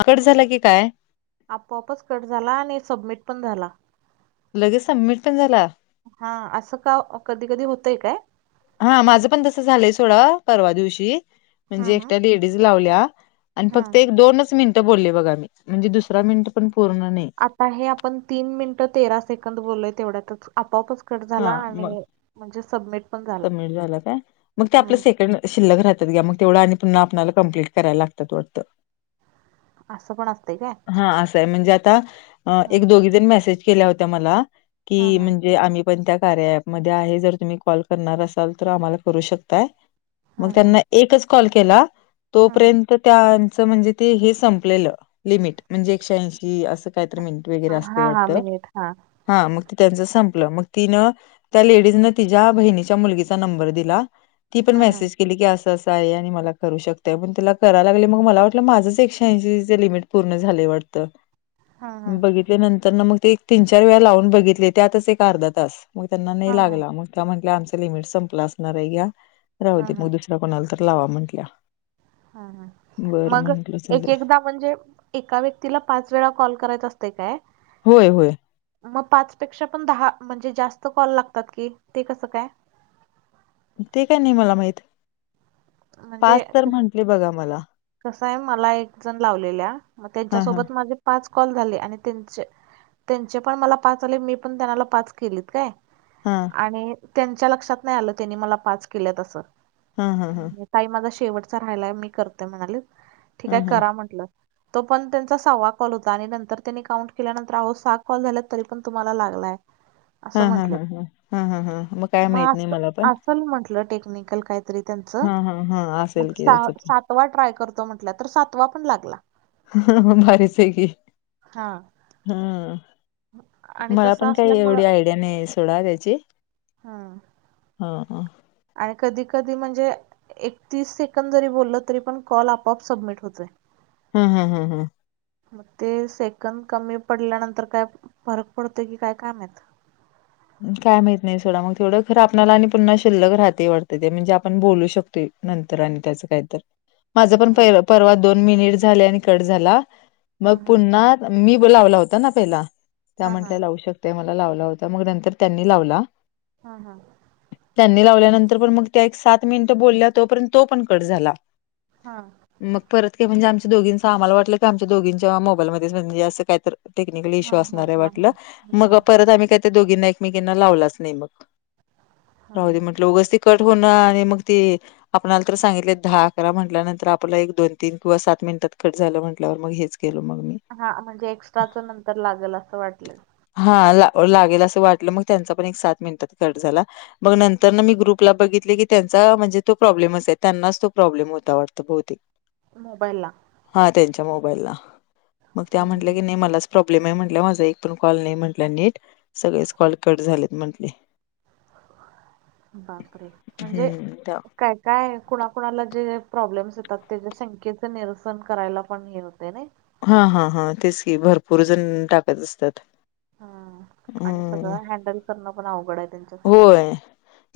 आ cut झाला की काय? आपोआपच कट झाला आणि सबमिट पण झाला. लगेच सबमिट पण झाला? हा असं का, कधी कधी होतंय काय? हा माझं पण तस झालंय सोडा परवा दिवशी, हम्म म्हणजे हम्म. एकट्या लेडीज लावल्या आणि हा. फक्त एक- दोनच मिनिटं बोलली बघा मी. म्हणजे दुसरा मिनटं पण पूर्ण नाही. आता हे आपण तीन मिनिटं तेरा सेकंद बोललोय. तेवढ्यातच, आपोआपच कट झाला हा मग आणि म्हणजे सबमिट पण झाला. सबमिट झालं काय? मग ते आपलं हम्म सेकंड शिल्लक राहतात घ्या. मग तेवढं आणि पुन्हा आपल्याला कंप्लीट करायला लागतात वाटतं. आसं पण असतय काय? हा असंय. म्हणजे आता अ हम्म. एक - दोघीजणी मेसेज केल्या होत्या, मला. हा की हा म्हणजे आम्ही पण त्या कार्य ॲपमध्ये आहे. जर तुम्ही कॉल करणार असाल, तर आम्हाला करू शकताय. मग हा हा. त्यांना एकच कॉल केला. तोपर्यंत तर त्यांचं म्हणजे ते हे संपलेलं. लिमिट. म्हणजे एकशे ऐंशी, असं कायतरी मिनट वगैरे असतय हा हा वाटतं. मिनिट हा. हा मग ती त्यांच संपलं. मग तिन, त्या लेडीजन तिज्या बहिणी च्या मुलगीचा नंबर दिला. ती पण हा हा मेसेज केली की असं -असं आहे. आणि मला करू शकताय. पण त्याला कराय लागले मग मला वाटलं, माझंच एकशे ऐंशी ज लिमिट पूर्ण झालंय, वाटतं. हा हा. बघितल्या नंतर ना मग, ते एक तीन -चार वेळा लावून बघितले. त्यातच एक अर्धा तास मग त्यांना हा नाही हा. लागला. मग त्या म्हटल्या, आमचं लिमिट संपलं असणारय घ्या. राहु हा हा दु कोणाला तर लावा म्हटल्या. हा, ह. मग येक- चालेल येकदा म्हणजे, एका व्यक्तीला, पाच वेळा कॉल करायचा असतंय काय? व्हय - व्हय. मग पाच पेक्षा पण दहा, म्हणजे जास्त कॉल लागतात की. ते कसं काय? ते काय नाही मला माहित. पाच तर म्हंटली बघा मला. कसाय, मला एक जण लावलेल्या. मग हां हां त्यांच्यासोबत माझे पाच कॉल झाले. आणि त्यांचे त्यांचे पण मला पाच आले. मी पण त्यांनाला पाच केलेत. काय? हं. आणि त्यांच्या लक्षात नाही आलं. त्यांनी मला पाच केल्यात अस़ं. ह, ह, ह. ताई माझा शेवटचा राहालाय. मी करतेय म्हणाली. ठीक हाय हां करा म्हंटलं. तो पण त्यांचा सहावा कॉल होता. आणि नंतर त्यांनी काउंट केल्यानंतर. अहो, सहा कॉल झाल्यात तरी पण तुम्हाला लागलाय. [inaudible] ह, ह, ह, ह. ह, ह, ह मग काय माहीत नाही, मला पण. असल म्हंटलं टेक्निकल काय तरी त्याचं. हां हां हां असेल मग की सहा त्याचं -सात सातवा ट्राय करतो म्हटल्या तर. सातवा पण लागला. ह [unintelligible] भारीचय की. हा ह. आणि मला तसं पण काही असल्यामुळं एवढी आयडिया नाही. सोडा त्याची. हा, हा. आ कधी- कधी म्हणजे एकतीस सेकंद जरी बोललं. तरी पण कॉल, आपोआप सबमिट होतोय. ह, ह, ह, हं. मग ते सेकंद कमी पडल्यानंतर. काय फरक पडतोय, कि काय माहीत. काय माहीत नाही, सोडा. मग तेवढं खर आपल्याला आणि पुन्हा शिल्लक राहतय, वाटतं ते. म्हणजे आपण बोलू शक ते नंतर आणि त्याचं कायतर. माझा पण हा पय परवा. दोन मिनिट झाले, आणि कट झाला. मग हा पुन्हा मी ब लावला होता ना, पहिला. त्या हा हा म्हंटल्या लावू शकते मला, लावला होता. मग नंतर त्यांनी लावला. हा, हा. त्यांनी लावल्यानंतर, पण मग त्या एक सात मिनिटं बोलल्या. तोपर्यंत तो पण कट झाला. हा. मग परत काय म्हणजे, आमच्या दोघींच आम्हाला वाटलं की, आमच्या दोघींच्या मोबाईलमध्येच. म्हणजे असं काय तर टेक्निकल हा इश्यू हा असणारय हा वाटलं. हा. मग परत आम्ही काही त्या दोघींना एकमेकांना लावलाच नाही बघ. हा राहुदे म्हटलं उगच ती कट होण आणि मग ते. आपल्याला तर सांगितले दहा अकरा म्हटल्यानंतर आपल्याला एक दोन तीन किंवा सात मिनिटात खट झालं म्हटल्यावर मग हेच. केलं मग मी. हा म्हणजे एक्स्ट्राचं नंतर लागेल असं वाटलं. हा ला लागेल असं वाटलं मग त्यांचा पण एक सात मिनिटात कट झाला. मग नंतर ना मी ग्रुपला बघितले की त्यांचा म्हणजे तो प्रॉब्लेमच आहे त्यांनाच तो प्रॉब्लेम होता वाटत भुतेक. मोबाईल ला. हा त्यांच्या मोबाईलला मग त्या हम्म म्हटल्या की नाही मलाच प्रॉब्लेम आहे म्हटलं माझा एक. एक कॉल नाही म्हट नीट सगळेच कॉल कट झाले म्हटले. बापरे म्हणजे. हम्म त्या- काय काय कुणाकुणाला जे प्रॉब्लेम्स येतात त्याच्या शंख्येचे निरसन करायला पण हे होते ना. हा हा हा तेच की भरपूर जण टाकत असतात. हा आणि हम्म सगळं हँडल करणं पण अवघड आहे त्यांच. होय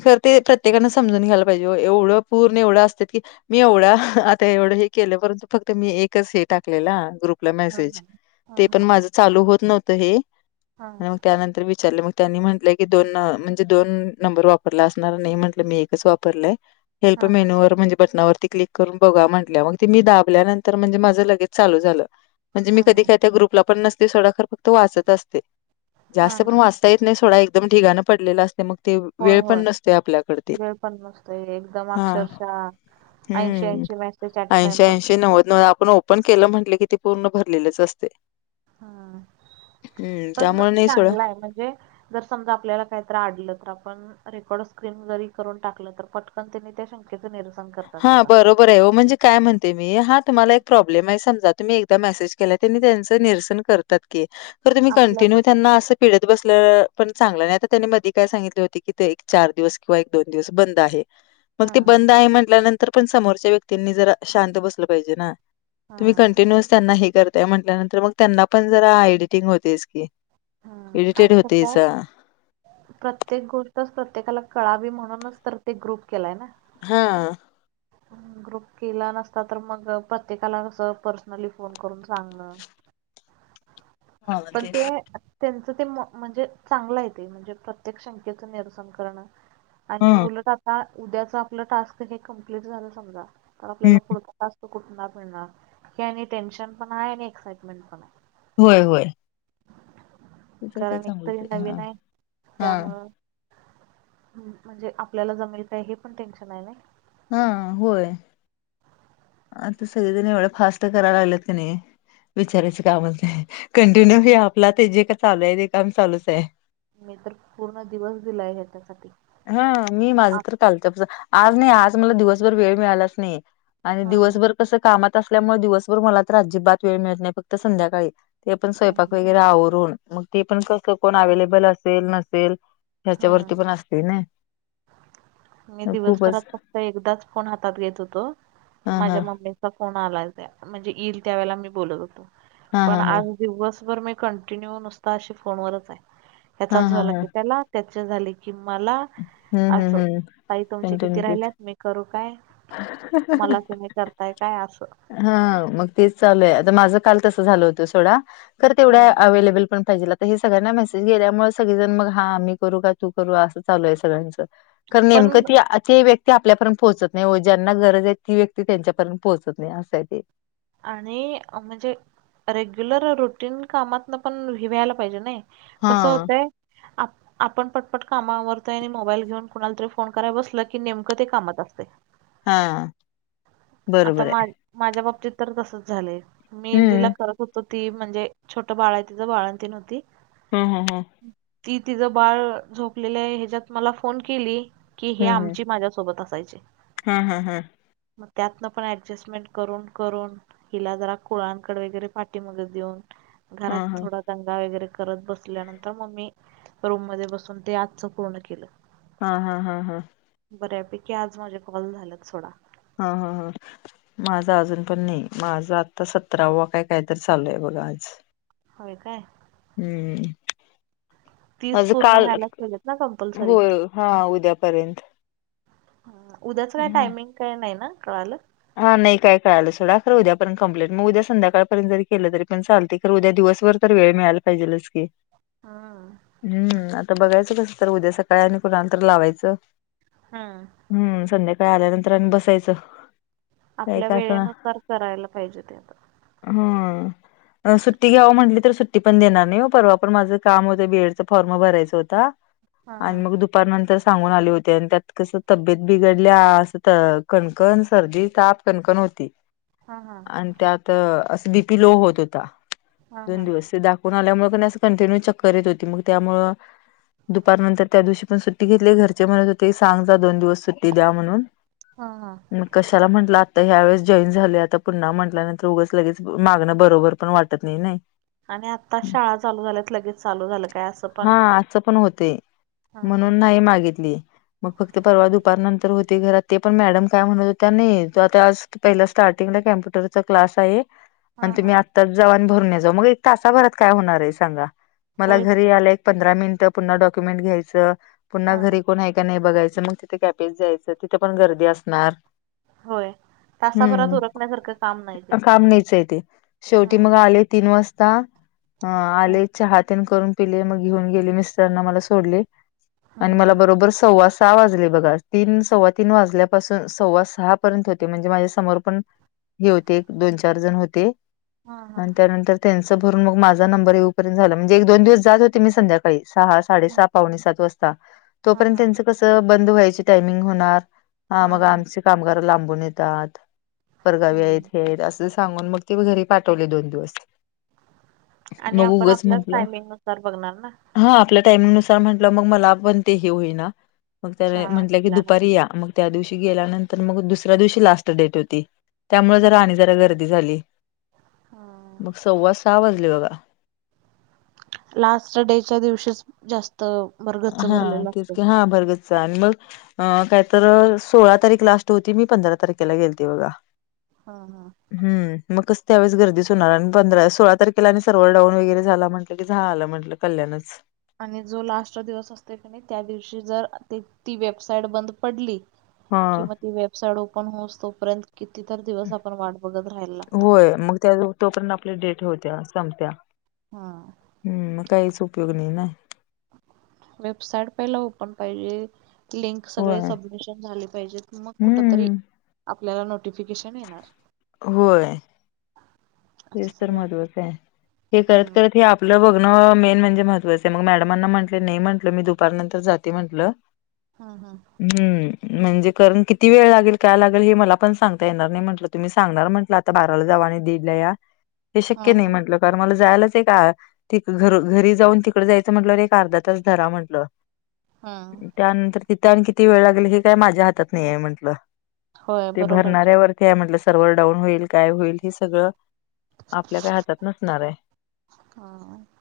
खर ते प्रत्येकाना समजून घ्यायला पाहिजे एवढं पूर्ण एवढं असत की. मी एवढं आता एवढं हे केलं परंतु फक्त मी एकच हे टाकलेलं ग्रुप. ग्रुपला मेज हां हां. हां ते पण हां. माझ चालू होत नव्हतं हे हां. आणि मग. त्यानंतर विचारले मग त्यांनी म्हटलंय की दोन. म्हजे दोन नंबर वापरला असणार नाही म्हटलं मी एकच वापरलंय. हेल्प हां हां. मेन्यूवर म्हणजे बटनावरती क्लिक. करून बघा म्हटल्या मग ते मी दाबल्यानंतर म्हणजे माझं लगेच चालू झालं. म्हणजे मी हां कधी हां. काय त्या ग्रुपला पण नसते सोडंखर फक्त वाचत असते हां जास्त पण हां. वाचते. येत नाही सोडा एकदम दिगाना पडलेला असते मग. ते होय, वेळ पण होय. नसते आपल्याकड वेळ पण नसतो एकदम हा. अक्षरशः ऐंशी हम्म ऐंशी मेसेज ॲट अ टाइम ऐंशी पडतात. ऐंशी नव्वद. आपण ओपन केलं म्हट की ते पूर्ण भरलेलेच असते. ह हं, पण त्यामुळे नाही सोडा. चांगलंय म्हणजे. जर समजा आपल्याला काहीत आडलं तर आपण. रेकॉर्ड स्क्रीन जरी करून टाकलं तर पटकन त्यांनी त्या शंकेच निरसन. करतात हा बघा. बरोबर. बरं आहे हो म्हणजे काय म्हणते मी हा तुम्हाला एक प्रॉब्लेम आहे समजा तुम्ही एकदा मेसेज केला त्यांनी त्यांचं निरसन करत. पण तुम्ही कनटीनुव आपल्याकड त्यांना असा. पिढत बसलं पण चांगलं नाही आता त्यांनी मधी काय सांगितले होती कि ते एक चार दिवस किंवा. दोन दिवस बंद आहे. मग ते हां. बंद आहे म्हटल्यानंतर पण समोरच्या व्यक्तींनी जरा शांत बसलं पाहिजे ना. तुम्ही हां. कंटिन्युअस त्यांना हे करताय म्हटल्यानंतर मग त्यांना पण जरा एडिटिंग होतेस की. हम्म इरिटेट आणि कसं होते आहे. सा प्रत्येक गोष्टच प्रत्येकाला कळावी म्हणूनच तर ते ग्रुप केलाय ना. हा. ग्रुप केला नसता तर मग प्रत्येकाला कसं पर्सनली फोन करून सांगण. पण ते. त्यांचं ते मो म्हणजे चांगलं आहे ते म्हणजे प्रत्येक शंक्येचं निरसन करणं. हा आणि उलट आता उद्याच आपलं टास्क हे कमप्लीट झालं समजा तर हम्म आपल्याला पुढचा टास्क. त कुठु मीळणार हे आणि टेन्शन पण आहे आणि एक्साइटमेंट पण आहे. होय होय. ते तर काय कारण एकतरी चांगलंच आहे हा नवीन हा त्यामुळं. ह् म्हणजे आपल्याला जमेल का हे पण टेन्शन आहे ना. हा होय. सगळेजण एवढं फास्ट कराव लागलेत क नाही. विचारायचं कामच नाही कंटिन्यू हे आपला ते जे काय चालू आहे ते काम चालूच आहे. मी तर पूर्ण दिवस दिलाय त्यासाठी. हा मी माझं तर लत आज नाही आज मला दिवसभर वेळ मिळालाच नाही. आणि हम्म दिवसभर कसं कामात असल्यामुळे दिवसभर मला तर अजिबात वेळ मिळत नाही फक्त संध्याकाळी ते पण स्वयंपाक हम्म वगैरे आवरून मग ते पण कसं कोण अवे्लेबल असेल नसेल. ह्याच्या हम्म वरती पण असते ना मी दिवसभरात खूपच फक्त एकदाच फोन हातात घेत होतो हा हा माझ्या मम्मी कोण आलाय त्या म्हणजे येईल त्या वेळेला मी बोलत होतो हा पण हा हा आज दिवसभर मी कंटिन्यू नुसता अशी फोनवरच आहे हा हचा हा झाला हा की त्याला त्या झाले की मला हम्म अस हम्म हम्म ताई तुमचे किती कंटिन्यू राहिल्या मी करू काय मला तुम्ही करताय काय असं हा मग तेच चालू आहे आता माझं काल तसं झालं होत सोडा तर तेवढ्या हम्म अवेलेबल पण पाहिजे तर हे सगळ्यांना मेसेज गेल्यामुळे सगळेजण मग हा मी करू का तू करू असं चालू आहे सगळ्यांचं कारण नेमकं पण ती व्यक्ती आपल्यापर्यंत पोहोचत नाही व ज्यांना गरज आहे ती व्यक्ती त्यांच्यापर्यंत पोहोचत नाही असंय ते आणि म्हणजे रेग्युलर रुटीन कामातन पण वि व्यायला पाहिजे नाही हा कसं होतय आप आपण पटपट कामावरतोय आणि मोबाईल घेऊन कुणाला तरी फोन करायला बसल की नेमकं ते कामात असते हा आता बरोबर मा आहे माझ्या बाबतीत तर तसच झालंय. मी जिला हम्म करत होतो ती म्हणजे छोटं बाळ आहे तिथ बाळणतीन होती. हम हम हं ती तिचं बाळ झोपलेलं आहे ह्याच्यात मला फोन केली. की हे हम्म आमची माझ्यासोबत असायचे हम्म हम्म हा हा हा मग त्यातनं पण ॲडजस्टमेंट करून करून हिला जरा कुळांकड वगैरे पाठी मग देऊन घरात हा हा थोडा दंगा वगैरे करत बसल्यानंतर मग् ममी रूम मध्ये बसून ते आजचं पूर्ण केलं हा हा हा हां. बर्यापैकी आज माझे कॉल झालात सोडा हा हा हा माझा अजून पण नाही माझा आता सतरावा काय कायतरी चालू आहे बघा आज होय काय हम्म तीस माझं पूर्ण काल व्हायलाच मिळत ना कंपल्सरी होय हा उद्यापर्यंत उद्याच काय टायमिंग काही नाही ना कळालं. हा नाही काय कळायलं सोडा खरं उद्यापर्य क्प्लेट मग उद्या संध्याकाळपर्यंत जरी केल तरी पण चाल तर उद्या दिवसभर तर वेळ मिळाला पाहिजेलच की. हा. हम्म आता बघायचं कसं तर उद्या सकाळी आणि कुणाला तर लावायचं. हम् हम्म संध्याकाळी आल्यानंतर आणि बसायचं काय आपल्या का असं वेळेनुसार करायला पाहिजे ते आ हा सुट्टी घ्यावं म्हटली तर सुट्टी पण देणार नाही परवा पण माझं काम होतं बीएड च फॉर्म भरायचं होता हा हा आणि मग दु नंतर सांगून आले होते आणि त्यात कस तब्येत बिघडल्या अस कणकण सर्दी ताप कणकण होती हा हा आणि त्यात असं बीपी लो होत होता हा हा दोन दिवस ते दाखवून आल्यामुळे पण अस कंटिन्यू चक्कर येत होती मग त्यामुळ दुपारनंतर त्या दिवशी पण सुट्टी घेतली घरचे म्हणत होते सांग जा दोन दिवस सुट्टी द्या म्हणून हा हा कशाला म्हटलं आता ह्यावेेस जॉईन झाले आता पुन्हा म्हटल्यानंतर उगंच लगेच मागणं बरोबर पण वाटत नाही नाही आणि आता शाळा चालू झाल्यात लगेच चालू झालं काय असं पण हा आजच पण होते हा म्हणून नाही मागितली. मग फक्त हा परवा दुपार नंतर होते घरात ते पण मॅडम काय म्हणत होत्या नाही. तो आता आज पहिला स्टार्टिंगला कम्प्युटरचा क्लास आहे. आणि हा तुम्ही हा आ तर जावा आणि भरुन या जावा. मग एक तासाभरात काय होणार आहे सांगा. मला होयच घरी की. यायला एक पंधरा मिनिटं पुन्हा डॉक्युमेंट घ्यायचं. पुन्हा हा. घरी कोण आहे का नाही बघायचं मग तिथं कॅपेत जायचं. तिथे पण गर्दी असणार. होय. तासाभरात हम्म, उरकण्यासारखं काम नाही ते. काम नाहीच आहे ते शेवटी हा मग आले तीन वाजता अ हा आले चहा तेन करून पिले मग घेऊन गेले मिस्टरांना मला सोडले. हा आणि हा मला बरोबर सव्वा सहा वाजले बघा. तीन सव्वा तीन वाजल्या पासून सव्वा सहा पर्यंत होते. म्हणजे माझ्या समोर पण हे होते दोन चार जण होते. हा हा आणि त्यानंतर त्यांचं भरून मग माझा नंबर येऊपर्यंत झाला. म्हणजे एक दोन दिवस जात होते. मी संध्या काळी सहा, साडे हा सहा, पावणी सात वाजता हा तोपर्यंत त्यांच कस बंद व्हायची टायमिंग होणार. हा मग आमचे कामगार लांबून येतात. पर गावी आहेत हा. हे आहेत असं. सांगून मग ते घरी पाठवले दोन दिवस. आणि मग आपण उगच आपल्याच म्हटलं टायमिंग नुसार बघणार ना. हा आपल्या टाइमीगनुसार म्हंटलं मग मला पण ते हे होईना. मग त्या शाळा म्हटलं की दुपारी सुटल्यानंतर. या. मग त्या दिवशी गेल्यानंतर मग दुसऱ्या दिवशी लास्ट डेट होती. त्यामुळे हा जरा आणि जरा गर्दी झाली. हा. मग सव्वा सहा वाजले बघा. लास्ट डेच्या दिवशीच जास्त भरगच्च हा भरलेलं तेच असतय. की हा भरगच्च. आणि मग अ काय तर सोळा तारीख लास्ट होती. मी पंधरा तारखेला गेलते बघा. हा हा. हम् मग कस त्यावेळेस गर्दीच होणार. आणि पंधरा सोळा तारखेला आणि सर्वर डाऊन वगैरे झाला म्हटलं, की झालं म्हटलं, कल्याणच. आणि जो लास्ट दिवस असतोय कणी त्या दिवशी जर ते ती वेबसाइट बंद पडली. हा किंवा ती वेबसाईट ओपन होवूस तोपर्यंत कितीतर दिवस आपण वाट बघत राहायला लागतय. होय मग त्या तोपर्यंत आपली डेट होत्या संपत्या. हा. हम्म मग काहीच उपयोग नाही ना. वेबसाईट पहिला ओपन पाहिजे. लिंक सगळे होय सबमिशन झाले पाहिजेत. मग कुठ तरी हम्म. आपल्याला नोटिफिकेशन येणार. होय. तेच असं तर सगळं महत्त्वाचं आहे हे करत हम्म करत हे आप लं बघणं मेन म्हणजे महत्वाचं आहे. मग मॅडमांना म्हटले नाही म्हटलं मी दुपारनंतर जाते म्हटलं. हा हा. हम्म, म्हणजे कारण किती वेळ लागेल, काय लागेल हे मला पण सांगता येणार नाही म्हटलं तुम्ही सांगणार म्हटलं आता बाराला जावा आणि दीड ला या. हे शक्य नाही. हम्म म्हंटलं कारण मला जायलाच एक तिक घरु घरी जाऊन तिकडं जायचं. म्हटलं, एक अर्धा तास धरा म्हटलं. हा. त्यानंतर तिथे आणि किती वेळ लागल. हे काय माझ्या हातात नाही आहे म्हंटलं, होय ते बरोबर आहे की भरणाऱ्यावर हे आहे म्हटलं सर्व्हर डाऊन होईल काय होईल हे सगळं आपल्या काय हातात नसणार आहे. हा.